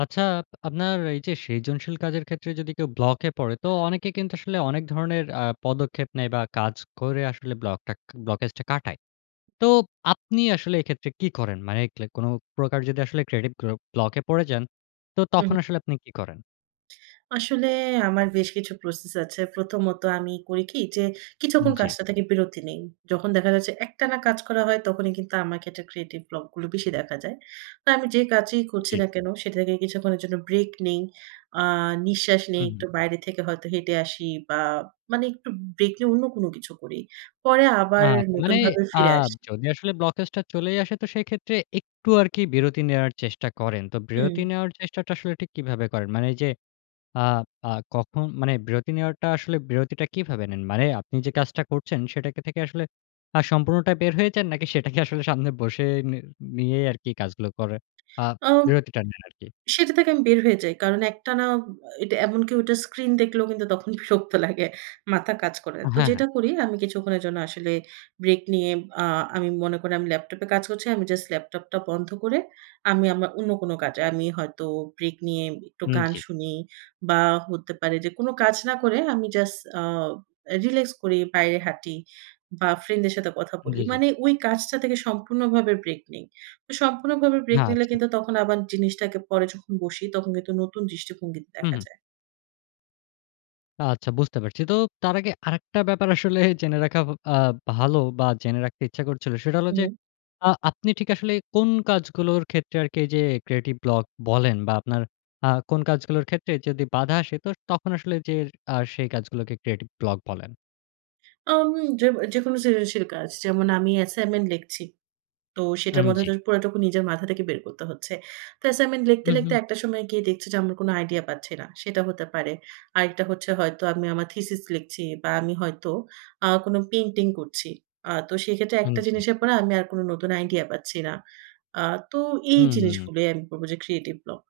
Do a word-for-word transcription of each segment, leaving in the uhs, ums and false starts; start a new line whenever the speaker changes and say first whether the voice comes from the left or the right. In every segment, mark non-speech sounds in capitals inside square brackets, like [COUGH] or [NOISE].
left: আচ্ছা আপনার এই যে সিজনশীল কাজের ক্ষেত্রে যদি কেউ ব্লকে পড়ে তো অনেকে কিন্তু আসলে অনেক ধরনের আ পদক্ষেপ নেয় বা কাজ করে আসলে ব্লকটাক ব্লকেজটা কাটায়। তো আপনি আসলে এক্ষেত্রে কী করেন? মানে কি লাইক কোন প্রকার যদি ক্রিয়েটিভ গ্ল ব্লকে পড়ে যান, তো
right: উহু।
left: তখন আসলে আপনি কি করেন?
right: আসলে আমার বেশ কিছু প্রসেস আছে। প্রথমত আমি করি কি যে
left: উম
right: কিছুক্ষণ
left: জ্বী।
right: কাজটা থেকে বিরতি নেই। যখন দেখা যাচ্ছে একটানা কাজ করা হয় তখনই কিন্তু আমাকে একটা ক্রিয়েটিভ ব্লক গুলো বেশি দেখা যায়। তো আমি যে কাজই করছি
left: জ্বী।
right: না কেন সেটা থেকে কিছুক্ষণের জন্য ব্রেক নেই। আ নিঃশ্বাস নেই। একটু
left: উহু।
right: বাইরে থেকে হয়তো হেঁটে আসি বা মানে একটু ব্রেক নিয়ে অন্য কোন কিছু করি। পরে আবার
left: আত
right: নতুন
left: মানে
right: ভাবে
left: আ
right: ফিরে আসি।
left: যদি আসলে ব্লকেজটা চলেই আসে তো সেক্ষেত্রে একটু আরকি বিরতি নেওয়ার চেষ্টা করেন। তো বিরতি
right: উম
left: নেওয়ার চেষ্টাটা আসলে ঠিক কিভাবে করেন? মানে এই যে আ আ কখন মানে বিরতি নেওয়ারটা আসলে বিরতিটা কিভাবে নেন? মানে আপনি যে কাজটা করছেন সেটা কে থেকে আসলে আ সম্পূর্ণটা বের হয়ে যান নাকি সেটাকে আসলে সামনে বসে নি নিয়েই আরকি কাজগুলো করেন? আ
right: আব
left: বিরতিটা নেন আরকি।
right: সেটা থেকে আমি বের হয়ে যাই। কারণ একটানা অ্যা এটা এমন কি ঐটা স্ক্রিন দেখলেও কিন্তু তখন বিরক্ত লাগে মাথা কাজ করে না।
left: আ
right: তো
left: হ্যাঁ, হ্যাঁ।
right: যেটা করি আমি কিছুক্ষণের জন্য আসলে ব্রেক নিয়ে আ আমি মনে করি আমি ল্যাপটপ এ কাজ করছি। আমি জাস্ট ল্যাপটপটা বন্ধ করে আমি আমা অন্য কোন কাজে আমি হয়তো ব্রেক নিয়ে একটু
left: উম
right: গান
left: জ্বী।
right: শুনি বা হতে পারে যে কোন কাজ না করে আমি জাস্ট আ রিল্যাক্স করি, বাইরে হাঁটি বা ফ্রেন্ড দের সাথে কথা বলি।
left: জ্বী, জ্বী।
right: মানে ওই কাজটা থেকে সম্পূর্ণভাবে ব্রেক নেই। সম্পূর্ণভাবে ব্রেক নিলে
left: আচ্ছা।
right: কিন্তু তখন আবার জিনিসটাকে পরে যখন বসি তখন কিন্তু নতুন দৃষ্টিভঙ্গিতে
left: হু,
right: দেখা
left: হু।
right: যায়।
left: আচ্ছা, বুঝতে পারছি। তো তার আগে আরেকটা ব্যাপার আসলে জেনে রাখা ব আ ভালো, বা জেনে রাখতে ইচ্ছা করছিল, সেটা হলো যে
right: উহু।
left: আ আপনি ঠিক আসলে কোন কাজগুলোর ক্ষেত্রে আরকি এই যে ক্রিয়েটিভ ব্লক বলেন? বা আপনার আ কোন কাজগুলোর ক্ষেত্রে যদি বাধা আসে, তো তখন আসলে যে আ সেই কাজগুলোকে ক্রিয়েটিভ ব্লক বলেন?
right: আমি যেব যেকোনো সৃজনশীল কাজ। যেমন আমি অ্যাসাইনমেন্ট লেখছি। তো সেটার
left: উম
right: মধ্যে
left: জি।
right: তো পুরাটুকু নিজের মাথা থেকে বের করতে হচ্ছে। তো অ্যাসাইনমেন্ট লিখতে,
left: হু, হু।
right: লিখতে একটা সময় গিয়ে দেখছি যে, আমরা কোন আইডিয়া পাচ্ছি না সেটা হতে পারে। আরেকটা হচ্ছে, হয়তো আমি আমার থিসিস লিখছি, বা আমি হয়তো আ কোন পেইন্টিং করছি, আ তো সেক্ষেত্রে
left: উম
right: একটা
left: জি।
right: জিনিসের পরে আমি আর কোন নতুন আইডিয়া পাচ্ছি না। আ তো এই
left: হুম।
right: জিনিসগুলোই আমি বলব যে ক্রিয়েটিভ ব্লক।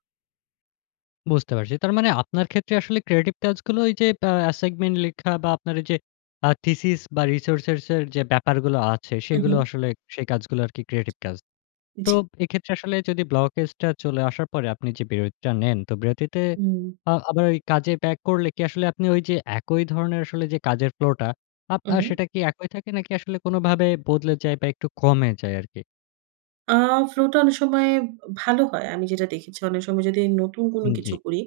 left: বুঝতে পারছি। তার মানে আপনার ক্ষেত্রে আসলে ক্রিয়েটিভ কাজগুলো এই যে বা আসেগমেন্ট লেখা, বা আপনার এইযে আ থিসিস, বা রিসোর্সেরসের যে ব্যাপারগুলো আছে,
right: হু,
left: সেগুলো
right: হুম।
left: আসলে সেই কাজগুলা আরকি ক্রিয়েটিভ কাজ। তো
right: জি।
left: এক্ষেত্রে আসলে যদি ব্লকেজটা চলে আসার পরে আপনি যে বিরতিটা নেন। তো বিরতিতে
right: উম।
left: আ আবার ওই কাজে ব্যাক করলে কী আসলে, আপনি ওই যে একই ধরনের আসলে যে কাজের ফ্লোটা আব আ
right: উহু।
left: সেটা কী একই থাকে? নাকি আসলে কোনভাবে বদলে যায়? বা একটু কমে যায় আরকি?
right: আ ফ্লো টা অনেক সময় ব ভালো হয়। আমি যেটা দেখেছি, অনেক সময় যদি নতুন কোনো
left: হু,
right: কিছু
left: জ্বী।
right: করি,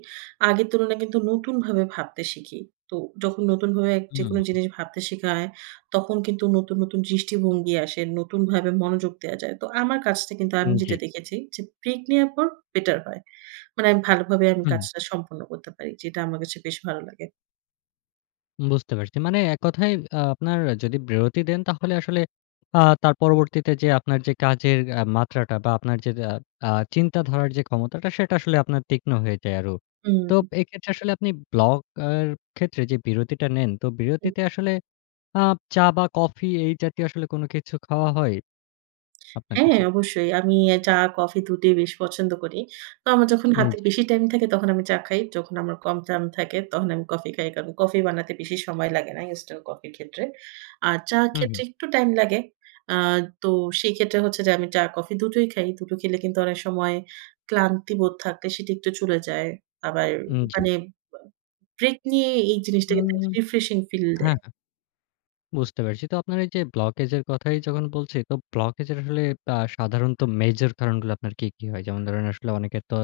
right: আগের তুলনায় কিন্তু নতুনভাবে ভাবতে শিখি। তো যখন নতুনভাবে যেকোনো
left: হুম।
right: জিনিস ভাবতে শিখা হয়, তখন কিন্তু নতুন, নতুন দৃষ্টিভঙ্গি আসে। নতুনভাবে মনোযোগ দেয়া যায়। তো আমার কাজটা কিন্তু
left: উ
right: আমি যেটা
left: জ্বী।
right: দেখেছি যে, ব্রেক নেয়ার পর বেটার হয়। মানে আমি ভালোভাবে আমি
left: হুম।
right: কাজটা সম্পন্ন করতে পারি, যেটা আমার কাছে বেশ ভালো লাগে।
left: বুঝতে পারছি। মানে এককথায় আ আপনার যদি বিরতি দেন, তাহলে আসলে আ তার পরবর্তীতে যেয়ে আপনার যে কাজের আ মাত্রাটা, বা আপনার যে আব আ চিন্তাধারার যে ক্ষমতাটা, সেটা আসলে আপনার তীক্ষ্ণ হয়ে যায় আরো। তো
right: হুম।
left: ব এক্ষেত্রে আসলে আপনি ব্লক আর ক্ষেত্রে যে বিরতিটা নেন, তো
right: হু।
left: বিরতিতে আসলে আব চা, বা কফি এই জাতীয় আসলে কোন কিছু খাওয়া হয়, আপনার
right: হ্যাঁ,
left: ক্ষেত্রে?
right: অবশ্যই। আমি এ চা, কফি দুটিই বেশ পছন্দ করি। তো আমার যখন
left: উম
right: হাতে
left: জ্বী।
right: বেশি টাইম থাকে, তখন আমি চা খাই। যখন আমার কম টাম থাকে, তখন আমি কফি খাই। কারণ, কফি বানাতে বেশি সময় লাগে না, ইনস্ট্যান্ট কফির ক্ষেত্রে। আর চা'র
left: হুম, হুম।
right: ক্ষেত্রে একটু টাইম লাগে। আ তো সেই ক্ষেত্রে হচ্ছে যে আমি চা, কফি দুটোই খাই। দুটো খেলে কিন্তু অনেক সময় ক্লান্তি বোধ থাকলে সেটি একটু চলে যায়। আবার
left: উম জ্বি।
right: মানে ব ব্রেক নিয়ে এই জিনিসটা কিন্তু
left: উম
right: রিফ্রেশিং ফিল
left: হ্যাঁ,
right: দেয়।
left: হ্যাঁ। বুঝতে পেরেছি। তো আপনার এই যে ব্লকেজের কথাই যখন বলছি, তো ব্লকেজের আসলে আ সাধারণত মেজর কারণগুলো আপনার কি, কি হয়? যেমন ধরেন আসলে অনেকের তো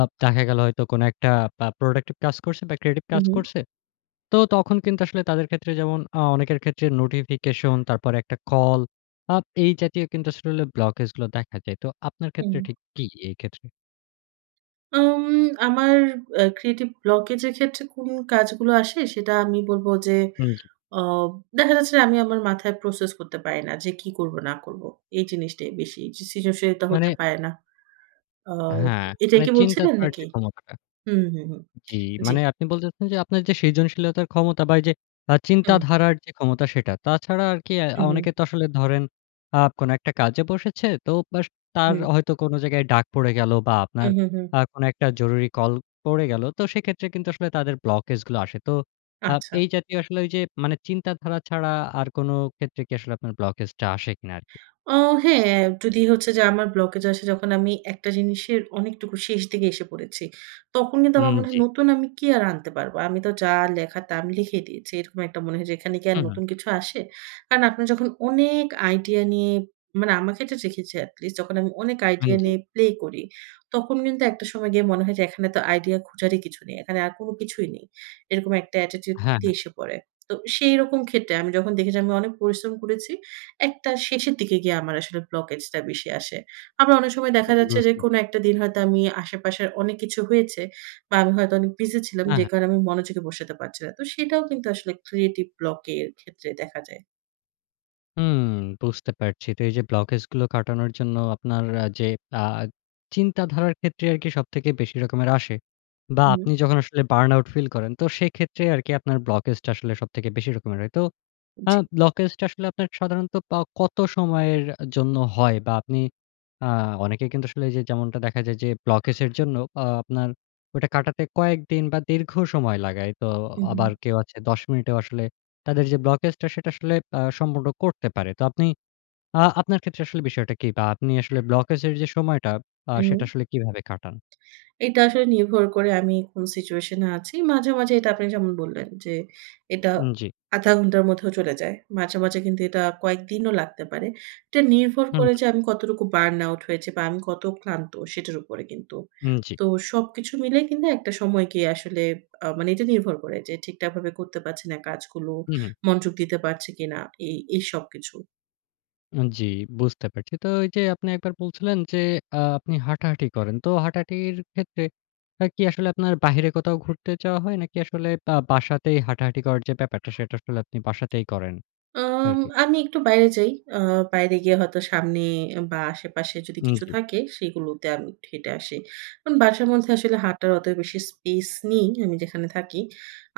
left: আব দেখা গেল হয়তো কোনো একটা বা প্রোডাক্টিভ কাজ করছে, বা ক্রিয়েটিভ
right: উ
left: কাজ
right: হু।
left: করছে। তো তখন কিন্তু আসলে তাদের ক্ষেত্রে যেমন অ অনেকের ক্ষেত্রে নোটিফিকেশন, তারপরে একটা কল আব এই জাতীয় কিন্তু আসলে ব্লকেজগুলো দেখা যায়। তো আপনার ক্ষেত্রে
right: হুম।
left: ঠিক কি, এই ক্ষেত্রে?
right: আম আমার আ ক্রিয়েটিভ ব্লকেজের ক্ষেত্রে কোন কাজগুলো আসে সেটা আমি বলব যে
left: হু, জি।
right: আব দেখা যাচ্ছে যে আমি আমার মাথায় প্রসেস করতে পারি না যে কি করব না করব। এই জিনিসটাই বেশি সৃজনশীলতা
left: মানে
right: হতে পারে না। আব
left: হ্যাঁ,
right: এটাই
left: মানে
right: কি
left: চিন্তা
right: বলছিলেন
left: করার
right: নাকি?
left: যে ক্ষমতাটা।
right: হুম, হুম, হুম।
left: জ্বী।
right: জ্বী।
left: মানে আপনি বলতে চাচ্ছেন আপনার যে সৃজনশীলতার ক্ষমতা বা এইযে আ
right: হুম।
left: চিন্তাধারার যে ক্ষমতা সেটা। তাছাড়া আর কি আ
right: হু, হু।
left: অনেকে তো আসলে ধরেন আ কোন একটা কাজে বসেছে তো বাস তার
right: হুম।
left: হয়তো কোন জায়গায় ডাক পড়ে গেল বা
right: হু,
left: আপনার
right: হু, হু।
left: আ কোন একটা জরুরি কল পড়ে গেল। তো সেক্ষেত্রে কিন্তু আসলে তাদের ব্লকেজ গুলো আসে। তো আব
right: আচ্ছা।
left: এই জাতীয় আসলে ঐ যে মানে চিন্তাধারা ছাড়া আর কোন ক্ষেত্রে কি আসলে আপনার ব্লকেজ টা আসে কিনা আরকি।
right: অ হ্যাঁ, যদি হচ্ছে যে আমার ব্লকেজ আসে যখন আমি একটা জিনিসের অনেকটুকু শেষ দিগে এসে পড়েছি। তখন কিন্তু
left: উম
right: আমার মনে হয়
left: জ্বী।
right: নতুন আমি কি আর আনতে পারবো? আমি তো যা লেখা তা আমি লিখেই দিয়েছি। এরকম একটা মনে হয় যে এখানে কি আর
left: হু, হু।
right: নতুন কিছু আসে? কারণ আপনার যখন অনেক আইডিয়া নিয়ে মানে আমার ক্ষেত্রে দেখেছি এটলিস্ট যখন আমি অনেক
left: হুম,
right: আইডিয়া
left: জ্বী।
right: নিয়ে প্লে করি। তখন কিন্তু একটা সময় গিয়ে মনে হয় যে এখানে তো আইডিয়া খোঁজারই কিছু নেই। এখানে আর কোন কিছুই নেই। এরকম একটা attitude
left: হ্যাঁ, হ্যাঁ।
right: দিয়ে এসে পড়ে। তো সেইরকম ক্ষেত্রে আমি যখন দেখেছি আমি অনেক পরিশ্রম করেছি, একটা শেষের দিকে গিয়ে আমার আসলে ব্লকেজ টা বেশি আসে। আবার অনেক সময় দেখা
left: [UNINTELLIGIBLE]
right: যাচ্ছে যে
left: বুঝতে
right: কোন একটা
left: পেরেছি।
right: দিন হয়তো আমি আশেপাশের অনেক কিছু হয়েছে বা আমি হয়তো অনেক বিজি ছিলাম
left: অ্যা
right: যে
left: হ্যাঁ।
right: কারণে আমি মনোযোগে বসাতে পারছি না। তো সেটাও কিন্তু আসলে ক্রিয়েটিভ ব্লক এর ক্ষেত্রে দেখা যায়।
left: উম বুঝতে পারছি। তো এই যে ব্লকেজগুলো কাটানোর জন্য আপনার আ যে আ চিন্তাধারার ক্ষেত্রে আরকি সবথেকে বেশি রকমের আসে। বা
right: হুম।
left: আপনি যখন আসলে বার্ন আউট ফিল করেন, তো সেক্ষেত্রে আরকি আপনার ব্লকেজটা আসলে সবথেকে বেশি রকমের হয়। তো আ
right: জি।
left: ব্লকেজটা আসলে আপনার সাধারণত পা কত সময়ের অ্যা জন্য হয়? বা আপনি আ অনেকে কিন্তু আসলে এইযে যেমনটা দেখা যায় যে, ব্লকেজের জন্য আ আপনার ওইটা কাটাতে কয়েকদিন বা দীর্ঘ সময় লাগায়। তো
right: উহুম।
left: আবার কেউ আছে দশ মিনিটেও আসলে তাদের যে ব্লকেজটা সেটা আ আসলে সম্পূর্ণ করতে পারে। তো আপনি আ আপনার ক্ষেত্রে আসলে বিষয়টা কি? বা আপনি আসলে ব্লকেজের যে সময়টা আ সেটা
right: উম
left: আসলে কীভাবে কাটান?
right: এটা আসলে নির্ভর করে আমি কোন সিচুয়েশন এ আছি। মাঝে, মাঝে এটা আপনি যেমন বললেন যে, এটা
left: উম জি।
right: আধা ঘন্টার মধ্যেও চলে যায়। মাঝে, মাঝে কিন্তু এটা কয়েকদিনও লাগতে পারে। এটা নির্ভর
left: হুম,
right: করে
left: হু।
right: যে আমি কতটুকু বার্ন আউট হয়েছি বা আমি কত ক্লান্ত সেটার উপরে কিন্তু।
left: উম জি।
right: তো সবকিছু মিলেই কিন্তু একটা সময় গিয়ে আসলে আ মানে এটা নির্ভর করে যে, ঠিকঠাকভাবে করতে পারছি না কাজগুলো
left: উহু।
right: মঞ্জগ দিতে পারছি কিনা এই, এই সবকিছু।
left: উন জ্বি, বুঝতে পারছি। তো এই যে আপনি একবার বলছিলেন যে, আ আপনি হাঁটাহাঁটি করেন। তো হাঁটাহাঁটির ক্ষেত্রে আ কি আসলে, আপনার বাহিরে কোথাও ঘুরতে যাওয়া হয়? নাকি আসলে বা বাসাতেই হাঁটাহাঁটি করার যে ব্যাপারটা, সেটা আসলে আপনি বাসাতেই করেন,
right: আম
left: আরকি?
right: আমি একটু বাইরে যাই। আ বাইরে গিয়ে হয়তো সামনে, বা আশেপাশে যদি
left: উম
right: কিছু
left: জ্বি।
right: থাকে, সেগুলোতে আমি এট্টু হেঁটে আসি। কারন বাসার মধ্যে আসলে হাঁটার অত বেশি স্পেস নেই, আমি যেখানে থাকি,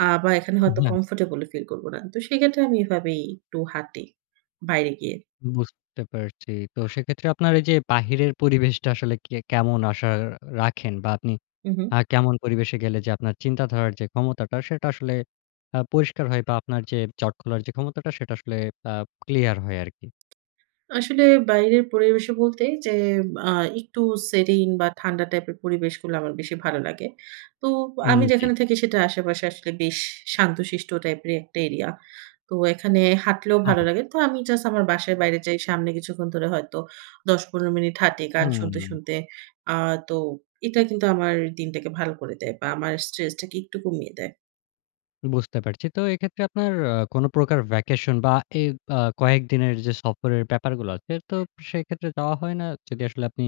right: আ বা এখানে
left: আম
right: হয়তো
left: হ্যাঁ।
right: কমফোর্টেবল ও ফিল করব না। তো সেই ক্ষেত্রে আমি এভাবেই একটু হাঁটি, বাইরে গিয়ে।
left: বুঝতে পারছি। তো সেক্ষেত্রে আপনার এই যে বাহিরের পরিবেশটা আসলে কে কেমন আশা রাখেন? বা আপনি
right: উ হুম।
left: আ কেমন পরিবেশে গেলে যে আপনার চিন্তাধারার যে ক্ষমতাটা, সেটা আসলে আ পরিষ্কার হয়? বা আপনার যে জট খোলার যে ক্ষমতাটা, সেটা আসলে বা ক্লিয়ার হয় আরকি?
right: আসলে বাইরের পরিবেশে বলতে যে আ একটু serene বা ঠান্ডা টাইপের পরিবেশগুলো আমার বেশি ভালো লাগে। তো
left: উম
right: আমি
left: জ্বি।
right: যেখানে থাকি সেটা আশেপাশে আসলে বেশ শান্তশিষ্ট টাইপের একটা এরিয়া। তো এখানে হাঁটলেও
left: হ্যাঁ,
right: ভালো
left: হ্যাঁ।
right: লাগে। তো আমি জাস্ট আমার বাসার বাইরে যাই। সামনে কিছুক্ষণ ধরে হয়তো দশ থেকে পনেরো মিনিট হাঁটি, গান শুনতে,
left: হুম।
right: শুনতে। আ তো এটা কিন্তু আমার দিনটাকে ভালো করে দেয়, বা আমার স্ট্রেসটাকে একটু কমিয়ে দেয়।
left: বুঝতে পারছি। তো এক্ষেত্রে আপনার আ কোন প্রকার ভ্যাকেশন বা এ আ কয়েকদিনের যে সফরের ব্যাপারগুলো আছে তো সেক্ষেত্রে যাওয়া হয় না? যদি আসলে আপনি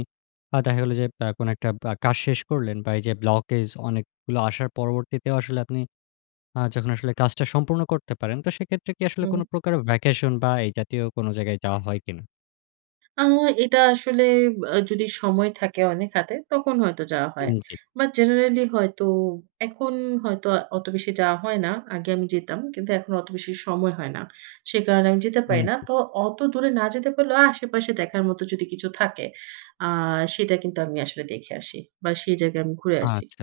left: আ দেখা গেল যে আ কোন বা একটা কাজ শেষ করলেন বা এই যে ব্লকেজ অনেকগুলো আসার পরবর্তীতেও আসলে আপনি আ যখন আসলে কাজটা সম্পূর্ণ করতে পারেন তো সেক্ষেত্রে কি আসলে কোন
right: হুম।
left: প্রকারের ভ্যাকেশন বা এই জাতীয় কোন জায়গায় যাওয়া হয় কি না?
right: আ এটা আসলে ব যদি সময় থাকে অনেক হাতে তখন হয়তো যাওয়া
left: হু,
right: হয়।
left: জি।
right: বা জেনারেলি হয়তো এখন হয়তো অত বেশি যাওয়া হয় না। আগে আমি যেতাম। কিন্তু এখন অত বেশি সময় হয় না। সে কারণে আমি যেতে
left: হু,
right: পারি না।
left: জি।
right: তো অত দূরে না যেতে পারলেও আশেপাশে দেখার মতো যদি কিছু থাকে আ সেটা কিন্তু আমি আসলে দেখে আসি। বা সেই জায়গায় আমি ঘুরে আসি।
left: আচ্ছা,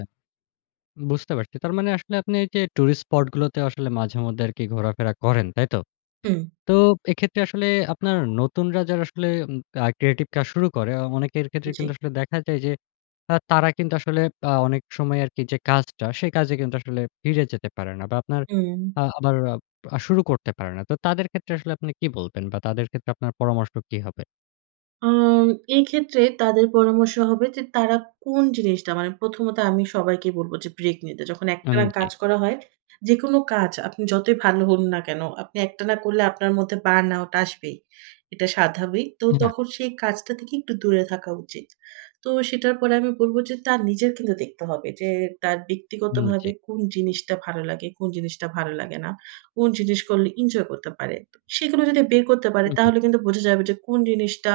left: বুঝতে পারছি। তার মানে আসলে আপনি এই যে টুরিস্ট স্পট গুলোতেও আসলে মাঝেমধ্যে আরকি ঘোরাফেরা করেন, তাইতো?
right: হুম।
left: তো এক্ষেত্রে আসলে আপনার নতুনরা যারা আসলে উম আর ক্রিয়েটিভ কাজ শুরু করে, অ অনেকের ক্ষেত্রে কিন্তু
right: জি।
left: আসলে দেখা যায় যে আ তারা কিন্তু আসলে আ অনেক সময় আরকি যে কাজটা, সে কাজে কিন্তু আসলে ফিরে যেতে পারে না। বা আপনার
right: হুম।
left: আ আবার আর শুরু করতে পারে না। তো তাদের ক্ষেত্রে আসলে আপনি কি বলবেন? বা তাদের ক্ষেত্রে আপনার পরামর্শ কি হবে?
right: আম এক্ষেত্রে তাদের পরামর্শ হবে যে, তারা কোন জিনিসটা মানে প্রথমত আমি সবাইকেই বলবো যে, ব্রেক নিতে। যখন
left: উন
right: একটানা
left: জি।
right: কাজ করা হয়। যেকোনো কাজ, আপনি যতই ভালো হন না কেনো, আপনি একটানা করলে আপনার মধ্যে বার্ন আউট আসবেই। এটা সাধাবিক। তো
left: এ হা
right: তখন সেই কাজটা থেকে একটু দূরে থাকা উচিত। তো সেটার পরে আমি বলব, যে তার নিজের কিন্তু দেখতে হবে। যে তার
left: হুম,
right: ব্যক্তিগতভাবে
left: জি।
right: কোন জিনিসটা ভালো লাগে, কোন জিনিসটা ভালো লাগে না। কোন জিনিস করলে ইনজয় করতে পারে। তো সেগুলো যদি বের করতে পারে,
left: উ হুম।
right: তাহলে কিন্তু বোঝা যাবে যে কোন জিনিসটা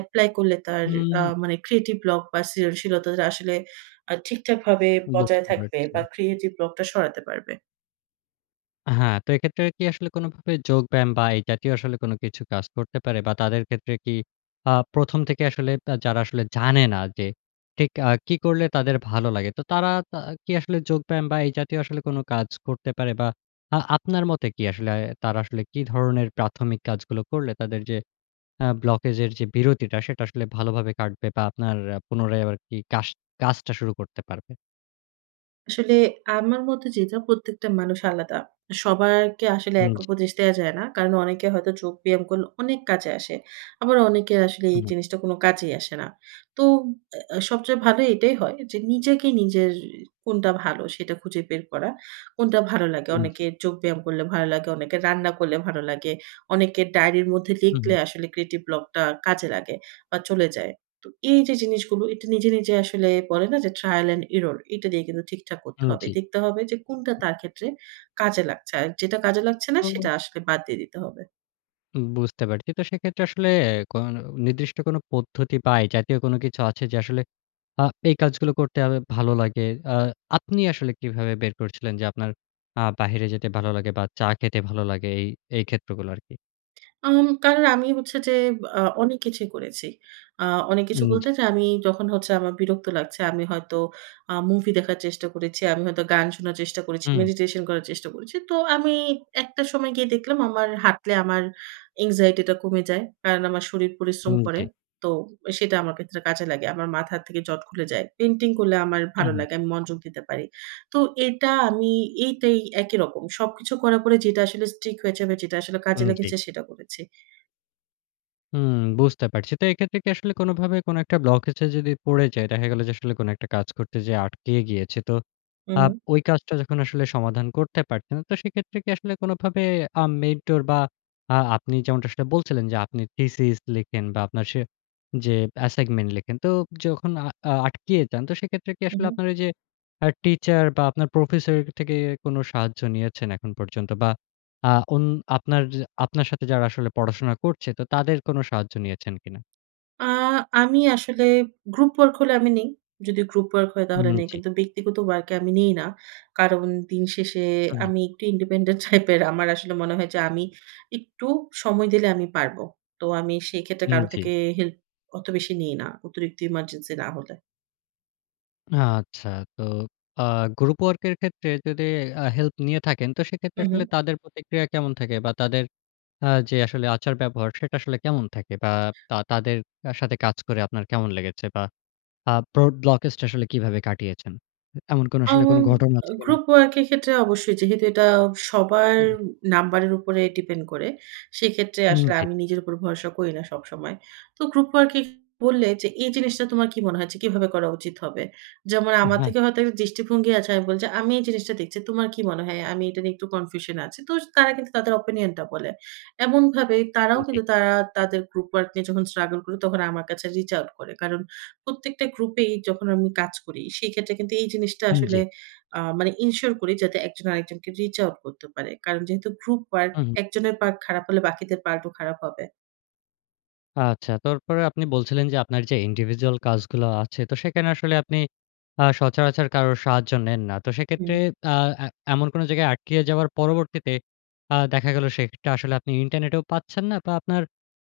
right: এপ্লাই করলে, তার আ
left: উম
right: মানে ক্রিয়েটিভ ব্লক বা সৃজনশীলতাটা আসলে আ ঠিকঠাকভাবে
left: বুঝতে
right: বজায় থাকবে বা
left: পারছি।
right: ক্রিয়েটিভ ব্লক টা সরাতে পারবে।
left: আ হ্যাঁ, তো এক্ষেত্রে কি আসলে কোনোভাবে যোগব্যায়াম, বা এই জাতীয় আসলে কোনো কিছু কাজ করতে পারে? বা তাদের ক্ষেত্রে কি আ প্রথম থেকে আসলে আব যারা আসলে জানে না, যে ঠিক আ কি করলে, তাদের ভালো লাগে। তো তারা তা কি আসলে যোগব্যায়াম, বা এই জাতীয় আসলে কোনো কাজ করতে পারে? বা আ আপনার মতে কি আসলে, তারা আসলে কি ধরনের প্রাথমিক কাজগুলো করলে, তাদের যে আ ব্লকেজ এর যে বিরতিটা, সেটা আসলে ভালোভাবে কাটবে? বা আপনার আ পুনরায় আরকি কাশ কাজটা শুরু করতে পারবে?
right: আসলে আমার মতে যে যা প্রত্যেকটা মানুষ আলাদা। সবারকে আসলে
left: হু,
right: এক
left: জি।
right: উপদেশ দেয়া যায় না। কারণ অনেকে হয়তো যোগ ব্যায়াম করলে অনেক কাজে আসে। আবার অনেকে আসলে এই
left: উহু।
right: জিনিসটা কোন কাজেই আসে না। তো অ্যা অ্যা সবচেয়ে ভালো এটাই হয় যে নিজেকে নিজের কোনটা ভালো সেটা খুঁজে বের করা। কোনটা ভালো লাগে।
left: উম জি।
right: অনেকের যোগ ব্যায়াম করলে ভালো লাগে। অনেকের রান্না করলে ভালো লাগে। অনেকের ডায়রির মধ্যে
left: উহু।
right: লিখলে আসলে ক্রিয়েটিভ ব্লকটা কাজে লাগে বা চলে যায়। তো এই যে জিনিসগুলো এটা নিজে, নিজে আসলে বলে না যে trial and error? এটা দিয়ে কিন্তু ঠিকঠাক করতে
left: উম
right: হবে।
left: জি।
right: দেখতে হবে যে কোনটা তার ক্ষেত্রে কাজে লাগছে। আর যেটা কাজে লাগছে না
left: ও,
right: সেটা
left: ও।
right: আসলে বাদ দিয়ে দিতে হবে।
left: উম বুঝতে পারছি। তো সেক্ষেত্রে আসলে এ কোন নির্দিষ্ট কোনো পদ্ধতি বা এ জাতীয় কোন কিছু আছে? যে আসলে আ এই কাজগুলো করতে হবে, ভালো লাগে। আ আপনি আসলে কিভাবে বের করছিলেন? যে আপনার আ বাহিরে যেতে ভালো লাগে? বা চা খেতে ভালো লাগে? এই, এই ক্ষেত্রগুলো আরকি।
right: আম কারণ আমি হচ্ছে যে আ অনেক কিছুই করেছি। আ অনেক কিছু
left: উম,
right: বলতে
left: জি।
right: যা আমি যখন হচ্ছে আমার বিরক্ত লাগছে আমি হয়তো আ মুভি দেখার চেষ্টা করেছি, আমি হয়তো গান শোনার চেষ্টা করেছি,
left: হুম।
right: মেডিটেশন করার চেষ্টা করেছি। তো আমি একটা সময় গিয়ে দেখলাম আমার হাঁটলে আমার anxiety টা কমে যায়। কারণ আমার শরীর
left: হু,
right: পরিশ্রম করে।
left: জি।
right: তো সেটা আমার ক্ষেত্রে কাজে লাগে। আমার মাথা থেকে জট খুলে যায়। পেইন্টিং করলে আমার ভালো
left: উহু।
right: লাগে। আমি মনযোগ দিতে পারি। তো এটা আমি এইটাই একই রকম। সবকিছু করা পরে যেটা আসলে stick হয়েছে বা যেটা আসলে কাজে
left: উম জি।
right: লেগেছে সেটাও করেছি।
left: উম বুঝতে পারছি। তো এক্ষেত্রে কি আসলে, কোনভাবে কোন একটা ব্লকেজে যদি পড়ে যায় দেখা গেল যে, আসলে কোন একটা কাজ করতে যেয়ে আটকিয়ে গিয়েছে। তো
right: উম
left: আব
right: হুম।
left: ঐ কাজটা যখন আসলে সমাধান করতে পারতেন। তো সেক্ষেত্রে কি আসলে, কোনভাবে আ মেন্টর, বা আ আপনি যেমনটা আসলে বলছিলেন, যে আপনি থিসিস লিখেন বা আপনার সে যে অ্যাসাইগমেন্ট লেখেন। তো ব [SMACKS LIPS] যখন আ আটকিয়ে যান, তো সেক্ষেত্রে কি
right: উম
left: আসলে
right: হুম।
left: আপনার ঐ যে আ টিচার, বা আপনার প্রফেসরের থেকে কোন সাহায্য নিয়েছেন এখন পর্যন্ত? বা আ ওন আপনার য আপনার সাথে যারা আসলে পড়াশোনা করছে, তো তাদের কোন সাহায্য নিয়েছেন কিনা?
right: আ আমি আসলে গ্রুপ ওয়ার্ক হলে আমি নেই। যদি গ্রুপ ওয়ার্ক হয়,
left: উম
right: তাহলে নেই
left: জি।
right: কিন্তু ব্যক্তিগত ওয়ার্ক এ আমি নিই না। কারণ দিন শেষে
left: হু, হুম।
right: আমি একটু ইন্ডিপেন্ডেন্ট টাইপের। আমার আসলে মনে হয়, যে আমি একটু সময় দিলে আমি পারব। তো আমি সেই ক্ষেত্রে
left: উম
right: কারো থেকে
left: জি।
right: হেল্প অত বেশি নিই না। অতিরিক্ত ইমার্জেন্সি না হলে।
left: আচ্ছা। তো আ গ্রুপ ওয়ার্ক এর ক্ষেত্রে যদি আ হেল্প নিয়ে থাকেন। তো সেক্ষেত্রে
right: উম হুম।
left: আসলে তাদের প্রতিক্রিয়া কেমন থাকে? বা তাদের আ যে আসলে আচার-ব্যবহার সেটা আসলে কেমন থাকে? বা তা তাদের আ সাথে কাজ করে আপনার কেমন লেগেছে? বা আ প্রড ব্লকেজটা আসলে কিভাবে কাটিয়েছেন? এমন কোন আসলে
right: আম
left: কোন ঘটনা
right: আ
left: আছে কিনা?
right: গ্রুপ ওয়ার্ক এর ক্ষেত্রে অবশ্যই যেহেতু এটা সবার
left: [CLEARS THROAT]
right: নাম্বারের উপরে ডিপেন্ড করে, সেক্ষেত্রে
left: উম
right: আসলে
left: জি।
right: আমি নিজের উপর ভরসা করি না সবসময়। তো গ্রুপ ওয়ার্কে বললে যে, "এই জিনিসটা তোমার কি মনে হয় যে, কিভাবে করা উচিত হবে?" যেমন
left: আ
right: আমার
left: হ্যাঁ।
right: থেকে হয়তো একটা দৃষ্টিভঙ্গি আছে। আমি বলছি, "আমি এই জিনিসটা দেখছি। তোমার কি মনে হয়? আমি এটা নিয়ে একটু কনফিউশন এ আছি।" তো জ তারা কিন্তু তাদের ওপিনিয়ন টা বলে। এমনভাবে তারাও
left: উম জি।
right: কিন্তু তারা তাদের গ্রুপ ওয়ার্ক নিয়ে যখন স্ট্রাগল করে, তখন আমার কাছে রিচ আউট করে। কারণ প্রত্যেকটা গ্রুপেই যখন আমি কাজ করি, সেক্ষেত্রে কিন্তু এই জিনিসটা
left: উম
right: আসলে
left: জি।
right: আ মানে ইনশিওর করি যাতে এক জন আরেকজনকে রিচ আউট করতে পারে। কারণ যেহেতু গ্রুপ ওয়ার্ক
left: হু, হুম।
right: একজনের পার্ট খারাপ হলে, বাকিদের পার্ট ও খারাপ হবে।
left: আচ্ছা, তারপরে আপনি বলছিলেন যে, আপনার যে individual কাজগুলো আছে, তো সেখানে আসলে আপনি আ সচরাচর কারোর সাহায্য নেন না। তো সেক্ষেত্রে
right: হুম।
left: আ এ এমন কোন জায়গায় আটকিয়ে যাওয়ার পরবর্তীতে, আ দেখা গেল সেক্ষেত্রে আসলে আপনি ইন্টারনেটেও পাচ্ছেন না বা, আপনার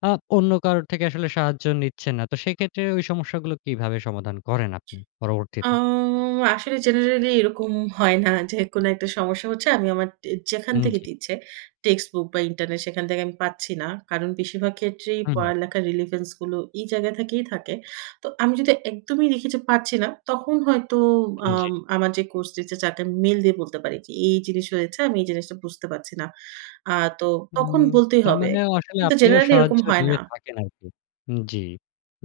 left: আ অন্য কারোর থেকে আসলে সাহায্য নিচ্ছেন না। তো সেক্ষেত্রে ওই সমস্যাগুলো কিভাবে সমাধান করেন আপনি
right: আ
left: পরবর্তীতে?
right: আসলে জেনারেলি এরকম হয় না। যে কোন একটা সমস্যা হচ্ছে আমি আমার ট যেখান
left: উম
right: থেকে
left: জ্বী।
right: দিচ্ছে text book বা, ইন্টারনেট সেখান থেকে আমি পাচ্ছি না। কারণ, বেশিরভাগ ক্ষেত্রেই
left: হু, হুম।
right: পড়ালেখার relevance গুলো এই জায়গা থেকেই থাকে। তো আমি যদি একদমই দেখি যে পারছি না, তখন হয়তো
left: উন জ্বী।
right: আম আমার যে কোর্স টিচার, যাকে আমি মেইল দিয়ে বলতে পারি যে এই জিনিস হয়েছে, আমি এই জিনিসটা বুঝতে পারছি না। আ তো তখন
left: উম
right: বলতেই
left: তার
right: হবে।
left: মানে আসলে
right: কিন্তু
left: আপনিও
right: জেনারেলি এরকম
left: সাহায্য
right: হয় না।
left: নিয়ে থাকেন আরকি। উম জ্বী।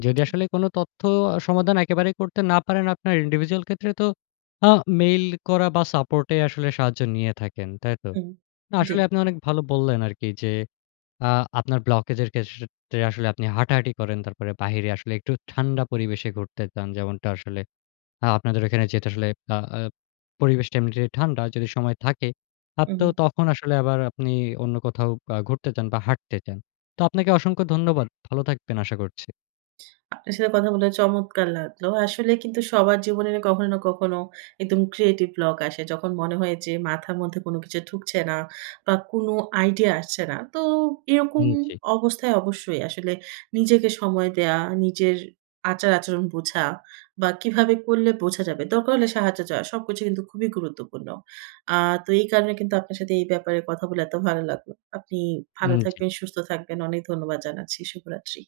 left: যদি আসলে কোন তথ্য আ সমাধান একেবারে করতে না পারেন আপনার individual ক্ষেত্রে তো, আ মেইল করা বা, সাপোর্টে আসলে সাহায্য নিয়ে থাকেন, তাই তো?
right: হুম।
left: না
right: জ্বী।
left: আসলে আপনি অনেক ভালো বললেন আরকি যে, আ আপনার blockage এর ক্ষেসসে আসলে আপনি হাঁটাহাঁটি করেন, তারপরে বাহিরে আসলে একটু ঠান্ডা পরিবেশে ঘুরতে যান, যেমনটা আসলে আ আপনাদের এখানে যেটা আসলে আ আ পরিবেশটা এমনিতে ঠান্ডা। যদি সময় থাকে
right: উ
left: হাঁটতেও
right: হুম।
left: তখন আসলে আবার আপনি অন্য কোথাও বা ঘুরতে যান বা, হাঁটতে যান। তো আপনাকে অসংখ্য ধন্যবাদ। ভালো থাকবেন আশা করছি।
right: আপনার সাথে কথা বলে চমৎকার লাগলো। আসলে কিন্তু সবার জীবনে কখনো না কখনো একদম creative block আসে। যখন মনে হয় যে মাথার মধ্যে কোন কিছু ঢুকছে না বা, কোনো আইডিয়া আসছে না। তো এরকম
left: হুম, জি।
right: অবস্থায় অবশ্যই আসলে নিজেকে সময় দেয়া, নিজের আচার-আচরণ বোঝা বা, কিভাবে করলে বোঝা যাবে? দরকার হলে সাহায্য দেওয়া, সবকিছু কিন্তু খুবই গুরুত্বপূর্ণ। আ তো এই কারণে কিন্তু আপনার সাথে এই ব্যাপারে কথা বলে এত ভালো লাগলো। আপনি ভালো
left: উম জি।
right: থাকবেন, সুস্থ থাকবেন। অনেক ধন্যবাদ জানাচ্ছি। শুভরাত্রি।